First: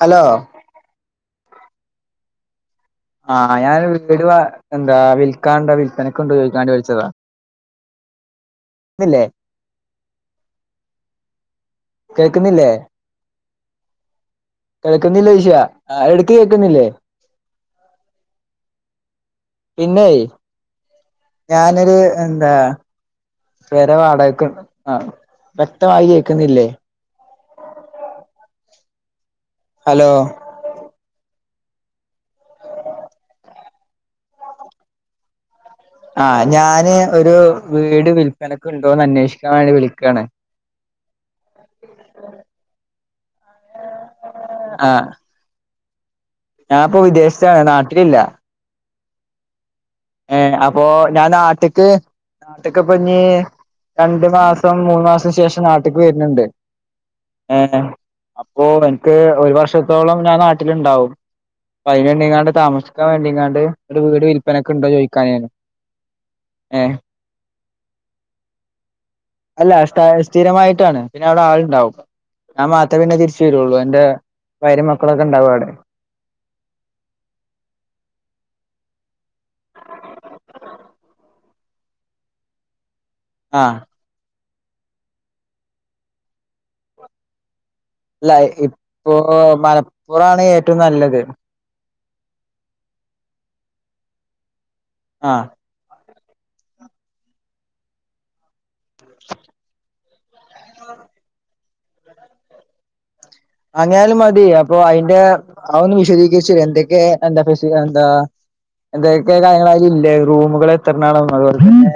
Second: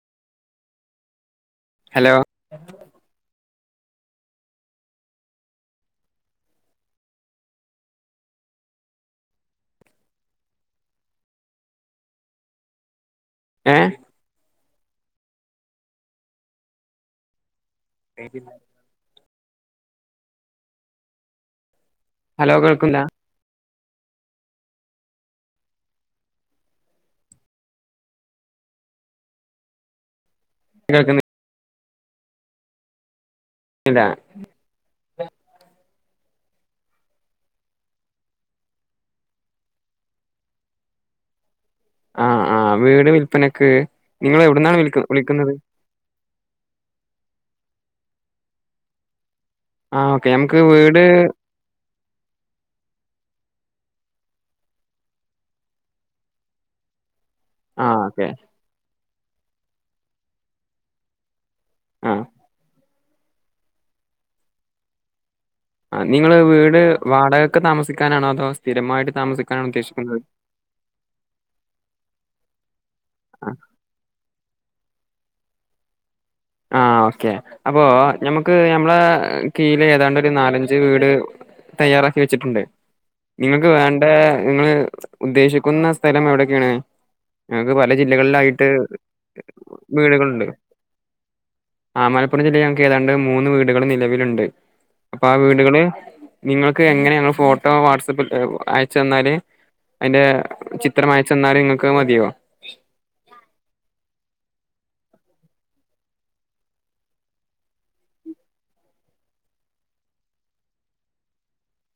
Hello hello ആഹ് ഞാൻ എന്തേലും വിൽക്കാണ്ടോ വിൽപ്പനക്ക്‌ണ്ടോ ചോയ്ക്കാ വേണ്ടി വിളിച്ചതാ ഇന്നില്ലേ കേക്കുന്നില്ലേ ഏഹ് കേക്കുന്നില്ലേ ചോയ്ച്ച എടുത്ത് കേക്കുന്നില്ലേ റേഞ്ച് ഇല്ല പിന്നെയ് ഞാനൊരു ഹലോ എന്താ കേൾക്കുല്ല പെര വാടകക്ക് ആ വ്യക്തമായി കേൾക്കുന്നില്ലേ ഹലോ കേൾക്കുന്നത് ഇല്ല ആഹ് ഞാന് ഒരു വീട് വില്പ്പനൊക്ക്‌ണ്ടോന്ന് അന്വേഷിക്കാൻ വേണ്ടി വിളിക്കാണ് ആഹ് ആഹ് വീട് വില്പ്പനക്ക്‌ നിങ്ങള് എവിടുന്നാണ് വിളിക്ക വിളിക്കുന്നത് ഞാൻ ഇപ്പോ വിദേശത്താണ് നാട്ടിലില്ല ആഹ് ഓക്കെ ഏഹ് നമുക്ക് അപ്പൊ വീട് ഞാൻ നാട്ട്ക്ക് നാട്ട്ക്ക് ഇപ്പൊ ഇഞ്ഞി രണ്ടു മാസം മൂന്ന് മാസം ശേഷം നാട്ട്ക്ക് വരുണുണ്ട് ഏഹ് ആഹ് ഓക്കെ അപ്പോ എനിക്ക് ഒരു വർഷത്തോളം ഞാൻ നാട്ടില്ണ്ടാവും അപ്പ അയ്ൻ ആഹ് വേണ്ടിങ്ങാണ്ട് താമസിക്കാൻ വേണ്ടിങ്ങാണ്ട് ഒരു വീട് വില്പ്പനക്ക്‌ ഇണ്ടോ ചോദിക്കാനെന്നു ആഹ് നിങ്ങള് വീട് വാടകക്ക്‌ താമസിക്കാനാണോ അതോ സ്ഥിരമായിട്ട് താമസിക്കാനാണോ അല്ല സ്ഥ ഉദ്ദേശിക്കുന്നത് സ്ഥിരമായിട്ടാണ് പിന്നെ അവിടെ ആൾണ്ടാവും ഞാൻ മാത്രമേ പിന്നെ തിരിച്ച് ആഹ് വരുള്ളൂ എന്റെ ഭാര്യയും മക്കളൊക്കെ ഇണ്ടാവും അവിടെ ആഹ് ഓക്കെ അപ്പൊ ഞമ്മക്ക് ഞമ്മളെ കീഴില് ഏതാണ്ട് ഒരു നാലഞ്ച് വീട് തയ്യാറാക്കി വെച്ചിട്ടുണ്ട് നിങ്ങൾക്ക് ആഹ് വേണ്ട നിങ്ങള് ഉദ്ദേശിക്കുന്ന സ്ഥലം എവിടക്കെയാണ് ഞങ്ങക്ക് പല ജില്ല യിലായി ഇപ്പോ മലപ്പുറാണ് ഏറ്റവും നല്ലത് ആഹ് മലപ്പുറം ജില്ലയി ഞങ്ങക്ക് ഏതാണ്ട് മൂന്ന് വീടുകള് നിലവിലുണ്ട് അപ്പൊ ആ ആഹ് വീടുകള് നിങ്ങൾക്ക് എങ്ങനെ ഞങ്ങള് ഫോട്ടോ വാട്സ് ആപ്പിൽ അയച്ചു തന്നാല് അയ്ന്റെ ചിത്രം അയ ച്ചു തന്നാല് നിങ്ങൾക്കത് മതിയോ അങ്ങാനായലും മതി അപ്പൊ അയ്ന്റെ അത് ഒന്ന് വിശദീകരിച്ച് തരി എന്തൊക്കെ എന്താ ഫെസി എന്താ എന്തൊക്കെ കാര്യങ്ങളാണ് അയിൽ ഇല്ലേ റൂമുകൾ എത്രണാണോ അതുപോലെ തന്നെ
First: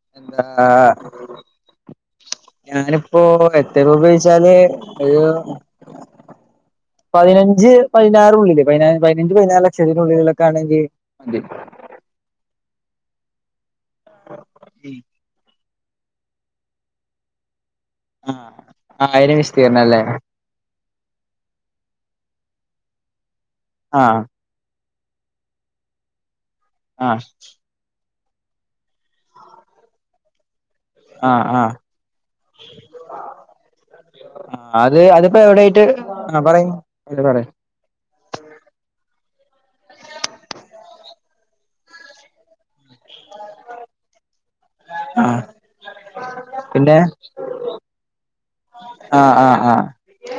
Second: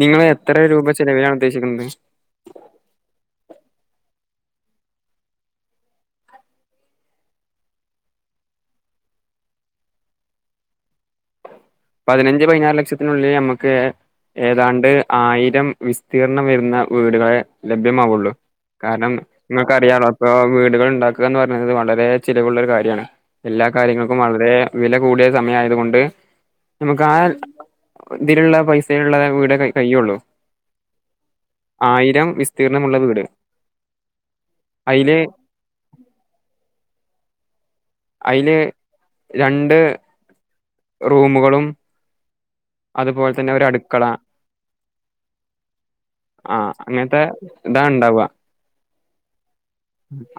നിങ്ങള് എത്ര രൂപ എന്താ ചെലവിലാണ് ഉദ്ദേശിക്കുന്നത് ഞാനിപ്പോ എത്ര രൂപ ചോദിച്ചാല് ഒരു പതിനഞ്ച് പതിനാറുള്ളില് പതിനഞ്ച് പതിനാറ് ലക്ഷത്തിനുള്ളിലൊക്കെ ആണെങ്കി മതി പതിനഞ്ച് പതിനാറ് ലക്ഷത്തിനുള്ളിൽ നമുക്ക് ഏതാണ്ട് ആയിരം വിസ് തീർണം വരുന്ന വീടുകളെ ലഭ്യമാവുള്ളൂ ആഹ് കാരണം ആയിരം വിസ്തീർണം അല്ലേ നിങ്ങൾക്കറിയാലോ അപ്പോ വീടുകൾ ഉണ്ടാക് ക്ക എന്ന് പറഞ്ഞാല് വളരെ ചിലവുള്ള ഒരു കാര്യണ് എല്ലാ കാര്യങ്ങൾക്കും ആഹ് വളരേ വില കൂടിയ സമയായതുകൊണ്ട് നമുക്ക് ആ ആഹ് ഇതിലുള്ള പൈസയുള്ള വീടെ കയ്യേള്ളു ആഹ് ആഹ് ആയിരം വിസ്തീർണമുള്ള വീട് അത് അയില് അതിപ്പോ എവിടായിട്ട് ആ പറയ് ഇല്ല പറയ് അയ്ല് രണ്ട് റൂമുകളും അതുപോലെ തന്നെ ഒരു അടുക്കള ആഹ് ആഹ് പിന്നെ അങ്ങൻത്തെ ഇതാ ഇണ്ടാവ. ആഹ് ആഹ് ആഹ്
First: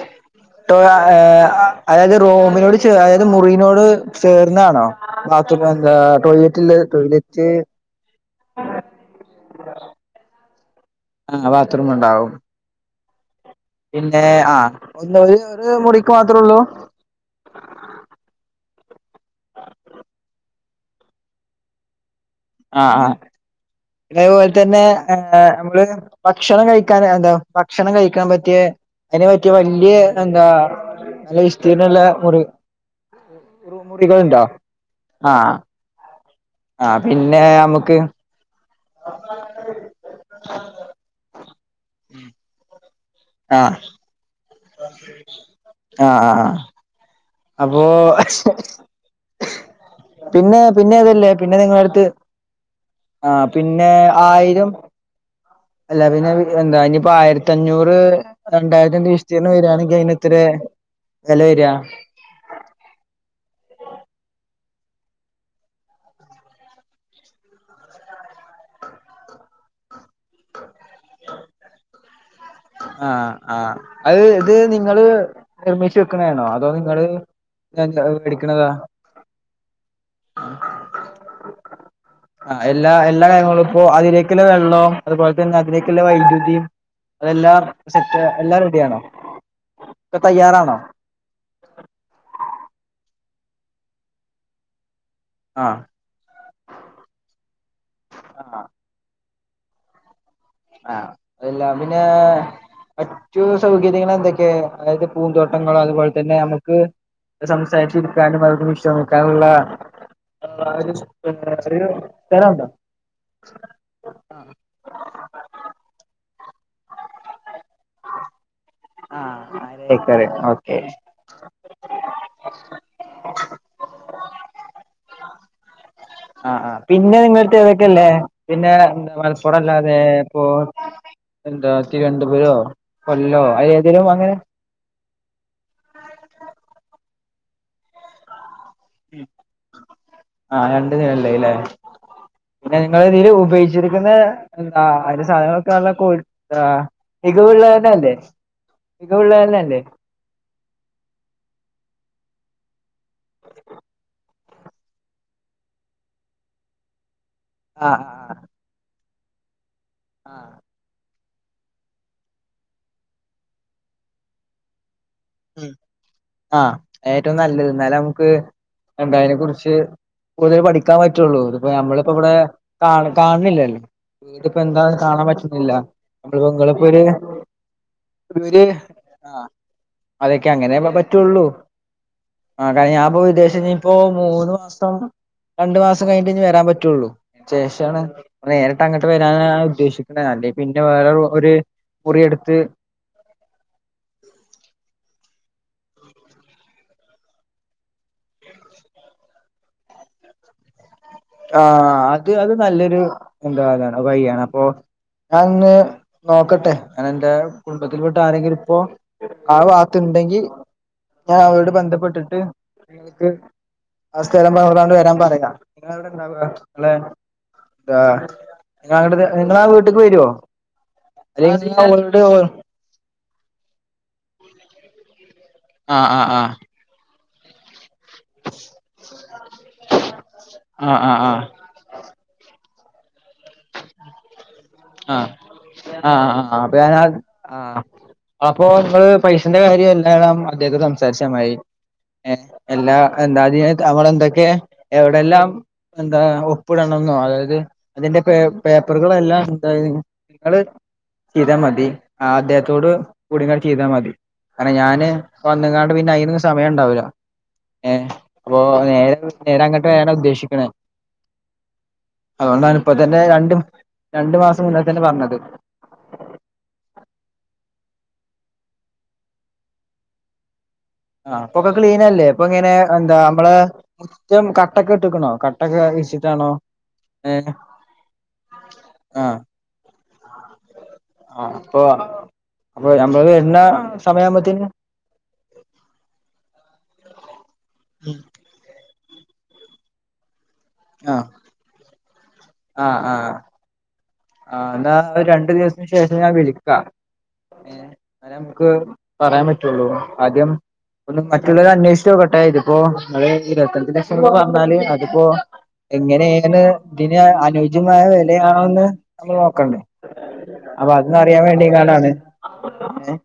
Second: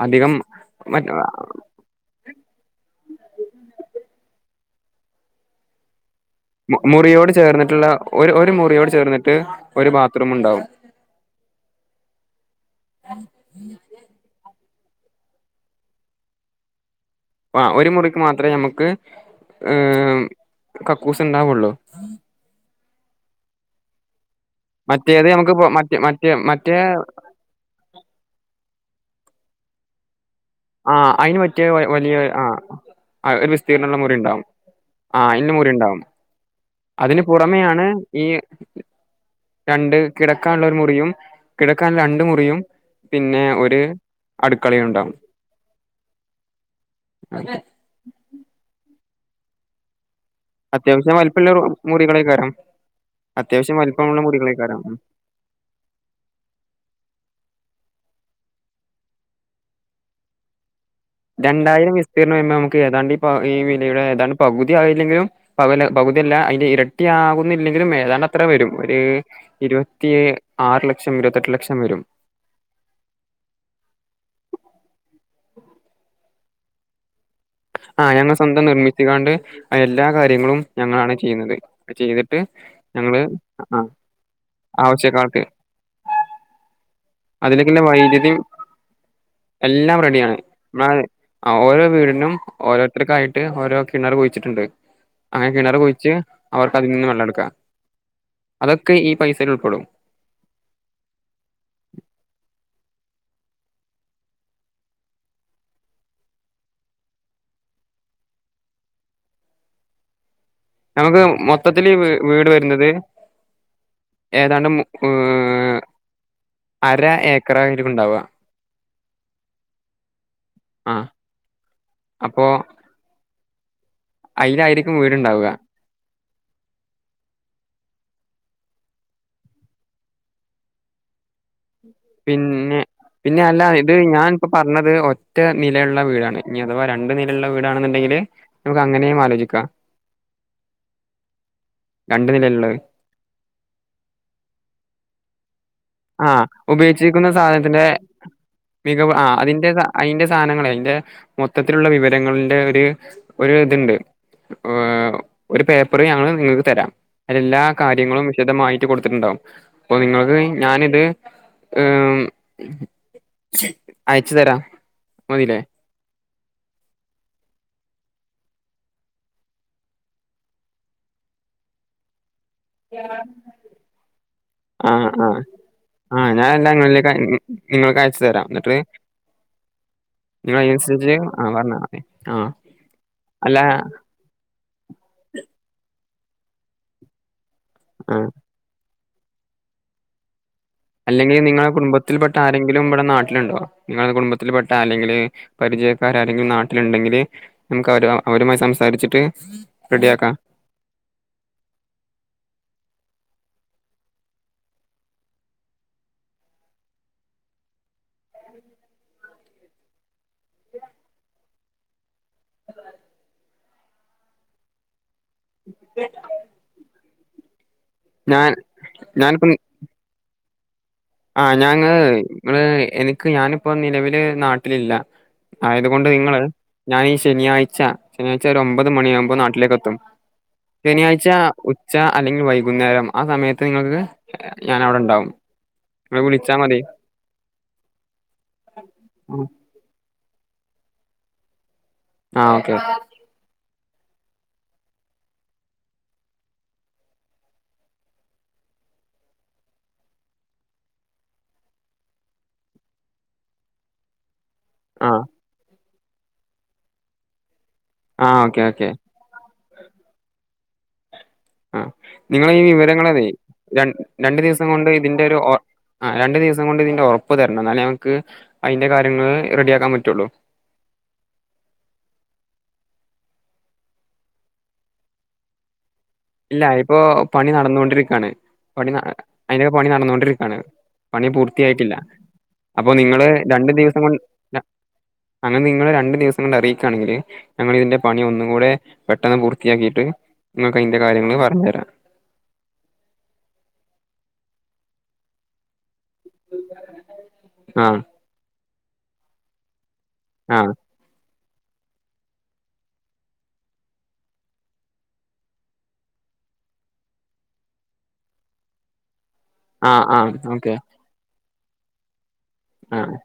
അധികം ട്ടോ മറ്റ [unintelligible] അതായത് റോമിനോട് ചേ അതായത് മുറിനോട് ചേർന്നാണോ ബാതും എന്ത ടോയ്ല മുറിയോട് ചേർന്നിട്ടുള്ള ഒരു ഒരു മുറിയോട് ചേർന്നിട്ട് ഒരു ബാത്റൂം ഉണ്ടാവും. ആഹ് ബാത്റൂം ഉണ്ടാവും. പിന്നെ ആ ഒന്ന് ഒരു ഒരു മുറിക്ക് മാത്രോള്ളൂ? ആഹ് ഒരു മുറിക്ക് മാത്രമേ ഞമ്മക്ക് ഏഹ് കക്കൂസ് ഇണ്ടാവുള്ളൂ. ആഹ് ആഹ് അതേപോൽ തന്നെ മറ്റേത് നമുക്ക് പോ നമ്മള് മറ്റേ മറ്റേ ഭക്ഷണം മറ്റേ കഴിക്കാൻ എന്താ ഭക്ഷണം കഴിക്കാൻ പറ്റിയെ അതിന് പറ്റിയ വല്ല്യേ എന്താ ആഹ് നല്ല അയ്ന് പറ്റിയ വ വിസ്തീർണള്ള വലിയ മുറി ആ ഒരു റൂ- വിസ്തീരണമുള്ള മുറി മുറികളുണ്ടോ ഇണ്ടാവും. ആഹ് ഇന്ന് മുറിണ്ടാവും. ആഹ് പിന്നെ അമ്മക്ക് ഈ രണ്ട് കിടക്കാനുള്ള ഒരു മുറിയും കിടക്കാൻ രണ്ട് മുറിയും പിന്നെ ആഹ് ഒര് അടുക്കളയും ഉണ്ടാവും. ഓ പിന്നെ പിന്നെ അത്യാവശ്യം അതല്ലേ വലിപ്പമുള്ള പിന്നെ നിങ്ങള അടുത്ത് മുറികളേക്കാരം ആഹ് അത്യാവശ്യം പിന്നെ വലിപ്പമുള്ള ആയിരം മുറികളേക്കാരം അല്ല പിന്നെ എന്താ ആയിരത്തഞ്ഞൂറ് രണ്ടായിരം ദീഷ്തിർണ വരു ണെങ്കിൽ അയിന് എത്രെ വെല വെര? വിസ്തീർണ്ണം [unintelligible] നമുക്ക് ഏതാണ്ട് ഈ പ ഈ വിലയുടെ ഏതാണ്ട് പകുതി ആയില്ലെങ്കിലും പകല പകുതിയല്ല അയിന്റെ ഇരട്ടി ആകുന്നില്ലെങ്കിലും ഏതാണ്ട് അത്ര വരും, ഒര് ഇരുപത്തി ആറ് ലക്ഷം ഇരുപത്തെട്ട് ലക്ഷം വരും. ആഹ് ആഹ് [unintelligible] ത് നിങ്ങള് നിർമ്മിച്ചു വെക്കുന്ന ആണോ അതോ നിങ്ങള് ആഹ് ഞങ്ങൾ സ്വന്തം മേടിക്കണതാ നിർമ്മിച്ച് കാണ്ട് എല്ലാ കാര്യങ്ങളും ഞങ്ങളാണ് ചെയ്യുന്നത്, അത് ചെയ്തി ആഹ് എല്ലാ എല്ലാ കാര്യങ്ങളും ഇപ്പോ അതിലേക് ല വെള്ളോ അതുപോൽ ആവശ്യക്കാർക്ക് തന്നെ അതി ക്ക്ല്ല വൈദ്യുതിയും അതെല്ലാം അതിലേക്കുള്ള സെറ്റ് വൈദ്യുതി എല്ലാം റെഡിയാണോ? എല്ലാം ഇപ്പ റെഡിയാണ് തയ്യാറാണോ? [unintelligible] ഓരോ വീടിനും ഓരോരുത്തർക്കായിട്ട് ഓരോ കിണറ് കുഴിച്ചിട്ടുണ്ട്. അങ്ങനെ കിണർ ആഹ് കുഴിച്ച് അവർക്ക് അതിൽ നിന്ന് വെള്ളടുക്കാം, ആഹ് അതൊക്കെ ഈ പൈസേൽ ഉൾപ്പെടും. ആഹ് അതെല്ലാം പിന്നെ മറ്റു സൗകര്യങ്ങൾ എന്തൊക്കെ അതായത് പൂന്തോട്ടങ്ങള് അതുപോലെ തന്നെ നമുക്ക് സംസാരിച്ചിരിക്കാനും [unintelligible] വിശ്രമിക്കാനുള്ള [unintelligible] ഒരു നമുക്ക് മൊത്തത്തിൽ വീട് സ്ഥലോണ്ടോ? വരുന്നത് ഏതാണ്ട് മു എഹ് അര ഏക്കറായിരിക്കും ഉണ്ടാവ. ആഹ് അര ഏക്കറ് ഓ ആഹ് അപ്പോ അയ്ലായിരിക്കും വീട്ണ്ടാവുക. ആഹ് ആഹ് പിന്നെ നിങ്ങട്ത്ത് ഇതൊക്കെല്ലേ പിന്നെ എന്താ മൽപ്പുറം അല്ലാതെ ഇപ്പോ എന്താ തിരുവനന്തപുരോ പിന്നെ പിന്നെ കൊല്ലോ അല്ല അയ് ഇത് ഏതേലും അങ്ങനെ ഞാനിപ്പോ പറഞ്ഞത് ഒറ്റ നിലയുള്ള വീടാണ്, ഇനി അഥവാ രണ്ട് നിലയുള്ള വീടാണെന്നുണ്ടെങ്കില് നമുക്ക് അങ്ങനെയും ആലോചിക്കാം, ആഹ് രണ്ട് നിലയില്ലേ രണ്ട് നിലയിള്ളത്. [unintelligible] ഉപയോഗിച്ചിരിക്കുന്ന എന്താ അതിന്റെ സാധനങ്ങളൊക്കെ [unintelligible] ആഹ് ഉപയോഗിച്ചിരിക്കുന്ന സാധനത്തിന്റെ മികവ് ആഹ് അതിന്റെ മികവുള്ളതന്നല്ലേ കാ അയിന്റെ സ് സാധാനങ്ങളെ അയിന്റെ മൊത്തത്തിലുള്ള വിവരങ്ങള്ന്റെ ഒരു ഒരു ഇതിണ്ട്. എഹ് ഒരു പേപ്പറ് ഞങ്ങള് നിങ്ങക്ക് തരാം. അതിൽ എല്ലാ ആഹ് കാര്യങ്ങളും ആഹ് വിശദമായിട്ട് കൊടുത്തിട്ടുണ്ടാവും അപ്പോ നിങ്ങൾക്ക് ആഹ് ഞാനിത് എം അയച്ചു തരാം. മതില്ലേ മ് ആഹ് ഏറ്റവും നല്ലത് എന്നാല നമുക്ക് എന്ത അതിനെ കുറിച്ച് കൂടുതൽ പഠിക്കാൻ പറ്റുള്ളൂ, ഇത് ഇപ്പ നമ്മളിപ്പോ ഇവടെ കാ കാണുന്നില്ലല്ലോ വീട് ഇപ്പം എന്താന്ന് കാണാൻ പറ്റുന്നില്ല ആഹ് നമ്മളിപ്പോ ഞാനെല്ലാം നിങ്ങളിപ്പോ ഒരു ഇങ്ങളിലേക്ക് നിങ്ങൾക്ക് അയച്ചു തരാം ഇവര് എന്നിട്ട് ആഹ്. അതൊക്കെ നിങ്ങൾ അങ്ങനെ ഇപ്പ അതിനനുസരിച്ച് ആ പറ്റുള്ളൂ പറഞ്ഞാൽ മതി ആ കാര ഞാൻപ്പൊ അല്ല വിദേശത്ത് ന്ന്പ്പോ ഇപ്പം മൂന്ന് മാസം രണ്ടു മാസം കഴിഞ്ഞിട്ടേ ഇഞ് വരാൻ പറ്റുള്ളു. ശേഷാണ് ആ നേരിട്ട് അങ്ങട്ട് വരാനാണ് ഉദ്ദേശിക്ക്ണെ അല്ലെ അല്ലെങ്കി നിങ്ങളെ കുടുംബത്തിൽ പെട്ട ആരെങ്കിലും ഇവടെ നാട്ടില്ണ്ടോ? നിങ്ങളുടെ കുടുംബത്തിൽ പെട്ട അല്ലെങ്കില് പരിചയക്കാര് ആരെങ്കിലും നാട്ടില്ണ്ടെങ്കില് നമുക്ക് അവര് അവരുമായി സംസാരിച്ചിട്ട് റെഡിയാക്കാ. ആഹ് അത് അത് നല്ലൊരു എന്താണ് വയിയാണ്. അപ്പൊ ഞാൻ ഇന്ന് നോക്കട്ടെ ഞാനെന്റെ കുടുംബത്തിൽപ്പെട്ട ആരെങ്കിലും ഇപ്പോ ആ ഭാത്തുണ്ടെങ്കി ഞാൻ അവരോട് ബന്ധപ്പെട്ടിട്ട് നിങ്ങക്ക് ആ സ്ഥലം പർഞൊട്താണ്ട് വരാൻ പറയാ. ഇങ്ങള് എവിടെണ്ടാവാ, ഇങ്ങള് എന്താ ഞാൻ ഇനി അങ്ങട്ട് നിങ്ങളാ വീട്ട് ക്ക് വരോ? ആഹ് അല്ലെങ്കി ഞാ നിങ്ങ ങ് ഓലോട് ഇങ്ങള് എനി ക്ക് ഞാനിപ്പം നിലവില് നാട്ടിലില്ല. ആ ആയതുകൊണ്ട് ആ നിങ്ങള് ആ ഞാനീ ശനിയാഴ്ച ശനിയാഴ്ച ഒരു ഒമ്പത് മണിയാകുമ്പം നാട്ടിലേക്കെത്തും. ആ ആ ശനിയാഴ്ച ആ ഉ ച്ച അല്ലെങ്കി വൈകുന്നേരം ആ സമയത്ത് നിങ്ങൾക്ക് ഞാനവിടെ ഉണ്ടാവും. നിങ്ങൾ ആഹ് ആഹ് വിളിച്ചാൽ ആഹ് മതി അപ്പൊ ഞാനാ ആഹ് അപ്പൊ നിങ്ങള് പൈസന്റെ കാര്യ [unintelligible] അദ്ദേഹത്തെ സംസാരിച്ചാമതി ആ ഏഹ് ഓക്കെ എല്ലാ എന്താ അതിങ്ങക്ക് നമ്മളെന്തൊക്കെ എവിടെയല്ലാം എന്താ ഒപ്പിടണംന്നോ അതായത് അതിന്റെ പേ പേപ്പറുകളെല്ലാം അതായത് നിങ്ങള് ചെയ്താ മതി ആ അദ്ദേഹത്തോട് കൂടി നിങ്ങൾ ചെയ്താ മതി കാര്ണം ഞാന് ആ വന്ന് ങ്ങാണ്ട് പിന്നെ അയിന്ന് സമയം ഉണ്ടാവൂല. ഏഹ് ആ അപ്പൊ ഓക്കെ ഓക്കെ നേരെ നേരെ അങ്ങട്ട് വരാനാ ഉദ്ദേശിക്ക്ണ. ആഹ് നിങ്ങളീ വിവരങ്ങളതെ രണ്ട് ര രണ്ടു മാസം ദിവസം മുന്നേ കൊണ്ട് തന്നെ ഇതിന്റെ പറഞ്ഞത് ഒരു ഒ ആഹ് രണ്ട് ദിവസം കൊണ്ട് ഇതിന്റെ ഉറപ്പ് തരണം. എന്നാലേ ഞമുക്ക് അയിന്റെ കാര്യങ്ങൾ റെഡി ആക്കാൻ പറ്റുള്ളൂ. ആഹ് അപ്പൊക്കെ ക്ലീനല്ലേ. ഇപ്പൊ ഇങ്ങനെ എന്താ നമ്മളെ മുറ്റം കട്ടെക്കെ ഇട്ട് ക്ണോ? ക ട്ടക്കെ വിരിച്ചിട്ടാണോ ഇല്ല ഇപ്പോ പണി ഏഹ് നടന്നോണ്ടിരിക്കാണ്. പണി ആഹ് അയിന്റെക്കെ പണി നടന്നൊണ്ടിരിക്ക ണ്. പണി ആഹ് അപ്പൊ പൂർത്തിയായിട്ടില്ല. അപ്പൊ നിങ്ങള് നമ്മള് വരുന്ന രണ്ട് ദിവസം കൊ സമയാവുമ്പത്തേന് അങ്ങനെ നിങ്ങള് രണ്ടു ദിവസം കൊണ്ട് അറിയിക്കാണെങ്കില് ഞങ്ങള് ഇതിന്റെ പണി ഒന്നും കൂടെ പെട്ടെന്ന് പൂർത്തിയാക്കിയിട്ട് നിങ്ങക്ക് അയിന്റെ ആഹ് കാര്യങ്ങള് പറഞ്ഞരാ. ആഹ് ആഹ് ആഹ് ന്നാ രണ്ടു ദിവസത്തിന് ശേഷം ഞാൻ വിളിക്കാ. ആ ഏഹ് ഇന്നാല് നമക്ക് പറയാൻ പറ്റൊള്ളൂ ആദ്യം ആ ഒന്ന് മറ്റുള്ളവരെ അന്വേഷിച്ചോക്കട്ടെ. ഇതിപ്പോ ഇങ്ങള് ഇരുപത്തിര ലക്ഷം രൂപ പറഞ്ഞാല് അതിപ്പോ എങ്ങനേണ് തിന് അനുയോജ്യമായ വിലയാണോന്ന് നമ്മൾ നോക്കണ്ടേ ആ ആ ഓക്കെ അപ്പൊ അതൊന്ന് അറിയാൻ വേണ്ടിങ്ങാണ്ടാണ് ആ ഏഹ്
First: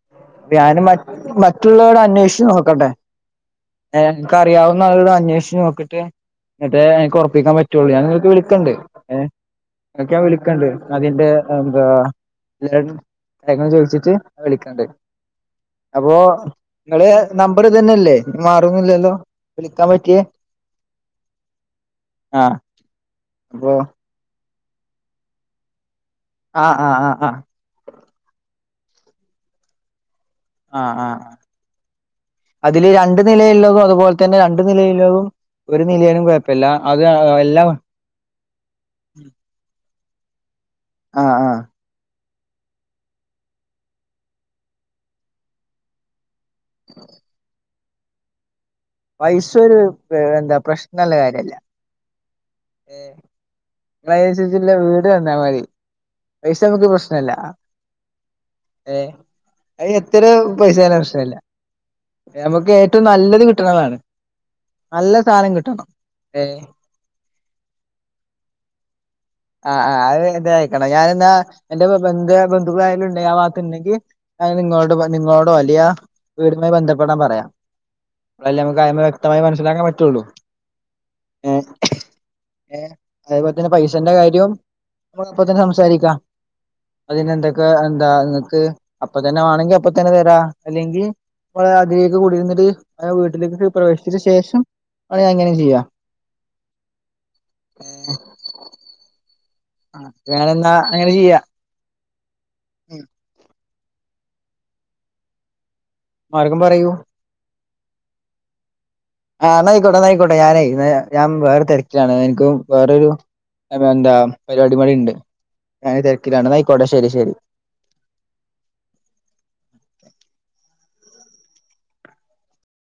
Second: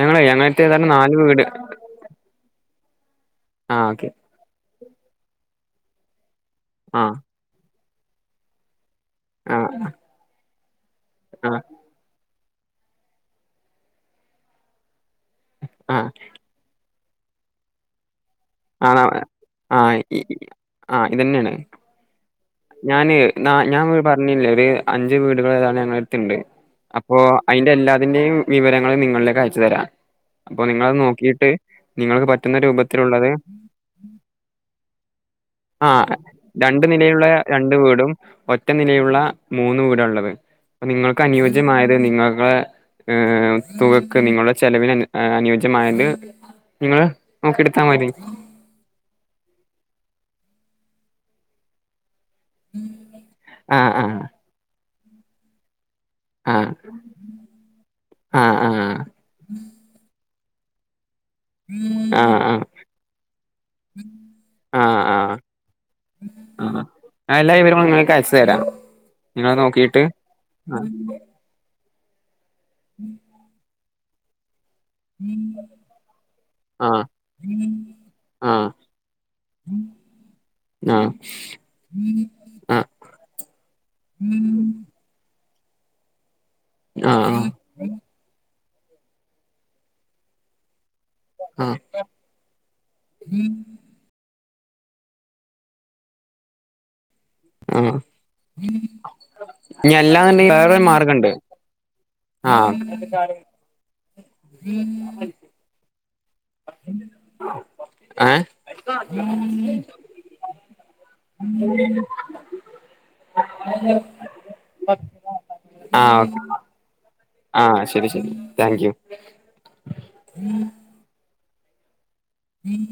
ഞങ്ങളെ ഞങ്ങത്തെ ഞാൻ ഏതാണ്ട് മ നാല് വീട് മ റ്റുള്ളവരോട് അന്വേഷിച്ച് നോക്കട്ടെ ആ ഓക്കെ ഏഹ് ഇൻക്ക് അറിയാവുന്ന ആളോട് അന്വേഷിച്ച് നോക്കിട്ട് ഇന്നട്ടെ ആ ഇൻക്ക് ഉറപ്പിക്കാൻ പറ്റൊള്ളൂ. ഞാൻ നിങ്ങക്ക് വിളിക്കണ്ട് ഏഹ് ആഹ് ക്ക് ഞാൻ വിളിക്കണ്ട് അതിന്റെ എന്താ എല്ലാരോടും കാര്യങ്ങൾ ചോദിച്ചിട്ട് ഞാൻ വിളിക്കണ്ട്. ആ അപ്പോ ഇങ്ങള് നമ്പർ ഇതന്നല്ലേ? ആണ് ആഹ് ഇ ആഹ് ഇതന്നേണ്. ആഹ് ഞാന് അപ്പൊ ഞാൻ ഇങ്ങളോട് പറഞ്ഞില്ലേ ഒരു അഞ്ച് വീടുകൾ ഏതാണ്ട് ഞങ്ങളട്ത്ത്ണ്ട്. ആഹ് ആഹ് ആഹ് അപ്പോ അയി ൻ്റെ എല്ലാതിന്റെയും വിവരങ്ങള് നിങ്ങളിലേക്ക് അയച്ചു തരാം. അപ്പൊ ആഹ് നിങ്ങളത് ആഹ് ആഹ് നോക്കിയിട്ട് നിങ്ങൾക്ക് പറ്റുന്ന രൂപത്തിലുള്ളത് എല്ലതും അതുപോലെ തന്നെ രണ്ട് നിലയില്ലതും ഒരു ആ നിലയിലും കുഴപ്പമില്ല രണ്ട് അത് നിലയുള്ള എല്ലാം രണ്ട് വീടും ഒറ്റ നിലയുള്ള മൂന്ന് വീടാള്ളത് നിങ്ങൾക്ക് ആഹ് ആഹ് അനുയോജ്യമായത് നിങ്ങളൊ ഏഹ് തുകക്ക് നിങ്ങളുടെ ചെലവിൽ അനുയോജ്യമായ് നിങ്ങൾ നോക്കി ഇടു ത്താ മതി പൈസ ഒരു എന്താ പ്രശ്നള്ള കാര്യല്ല ആഹ് ആഹ് [unintelligible] വീട് കണ്ടാ മതി പൈസ ആഹ് നമ്മുക്ക് പ്രശ്നല്ല ആഹ് ഏഹ് അത് എത്രരു പൈസേനെ പ്രശ്നല്ല ആഹ് ആഹ് നമുക്ക് ഏറ്റവും നല്ലത് കിട്ടണതാണ് ആഹ് ആഹ് നല്ല സാധം കിട്ടണം ഏഹ് അല്ല ഇവരങ്ങളുംങൾക്ക് അയച്ചു തരാം നിങ്ങള് ആഹ് ആഹ് നോക്കിട്ട് അത് ഇത് ആയക്കണം ആഹ് ഞാനിന്നാ എന്റെ ബന്ധ ബന്ധുക്കളായാലുംണ്ടാ ആഹ് ഭാത്തുണ്ടെങ്കിൽ ഞാൻ നിങ്ങളോട് നിങ്ങളോട് വലിയ വീടുമായി ആഹ് ബന്ധപ്പെടാൻ പറയാം അതല്ലേ ആഹ് നമുക്ക് അയ്ന്ന് വ്യക്തമായി മനസിലാക്കാൻ പറ്റുള്ളൂ ആഹ് ഏഹ് ആഹ് എന്റെ കാര്യവും മ്മുൻപതനേ തന്നെ സംസാരിക്കാം അതിന് ആഹ് എന്തൊക്കെ എന്താ നിങ്ങക്ക് അപ്പൊ തന്നെ വാണെങ്കി അപ്പ തന്നെ തരാ അല്ലെങ്കിൽ ആഹ് ചൊയ്ത് കുടിരുന്നിട് വീട്ടിലേക്ക് പ്രവേശിച്ചട് ശേഷം ആഹ് അങ്ങനെ ചെയ്യാം ആഹ് ഏഹ് ഇനി ഞല്ലാ നുടകി ഞാനെന്നാ വോറൊരു അങ്ങനെ മാർഗ്ഗണ്ട് ചെയ്യാ ആഹ് മാർഗം പറയൂ ഏഹ് ആഹ് നയിക്കോട്ടെ നയിക്കോട്ടെ ഞാനായി ഞാൻ വേറെ തിരക്കിലാണ് എനിക്കും വേറരു അഹ് എന്താ പരിപാടിപടി ഉണ്ട് ഞാൻ ആഹ് ഓക്കെ തിരക്കിലാണ് നയിക്കോട്ടെ ശരി ശരി ആഹ് ശരി ശരി താങ്ക് യു [inaudible]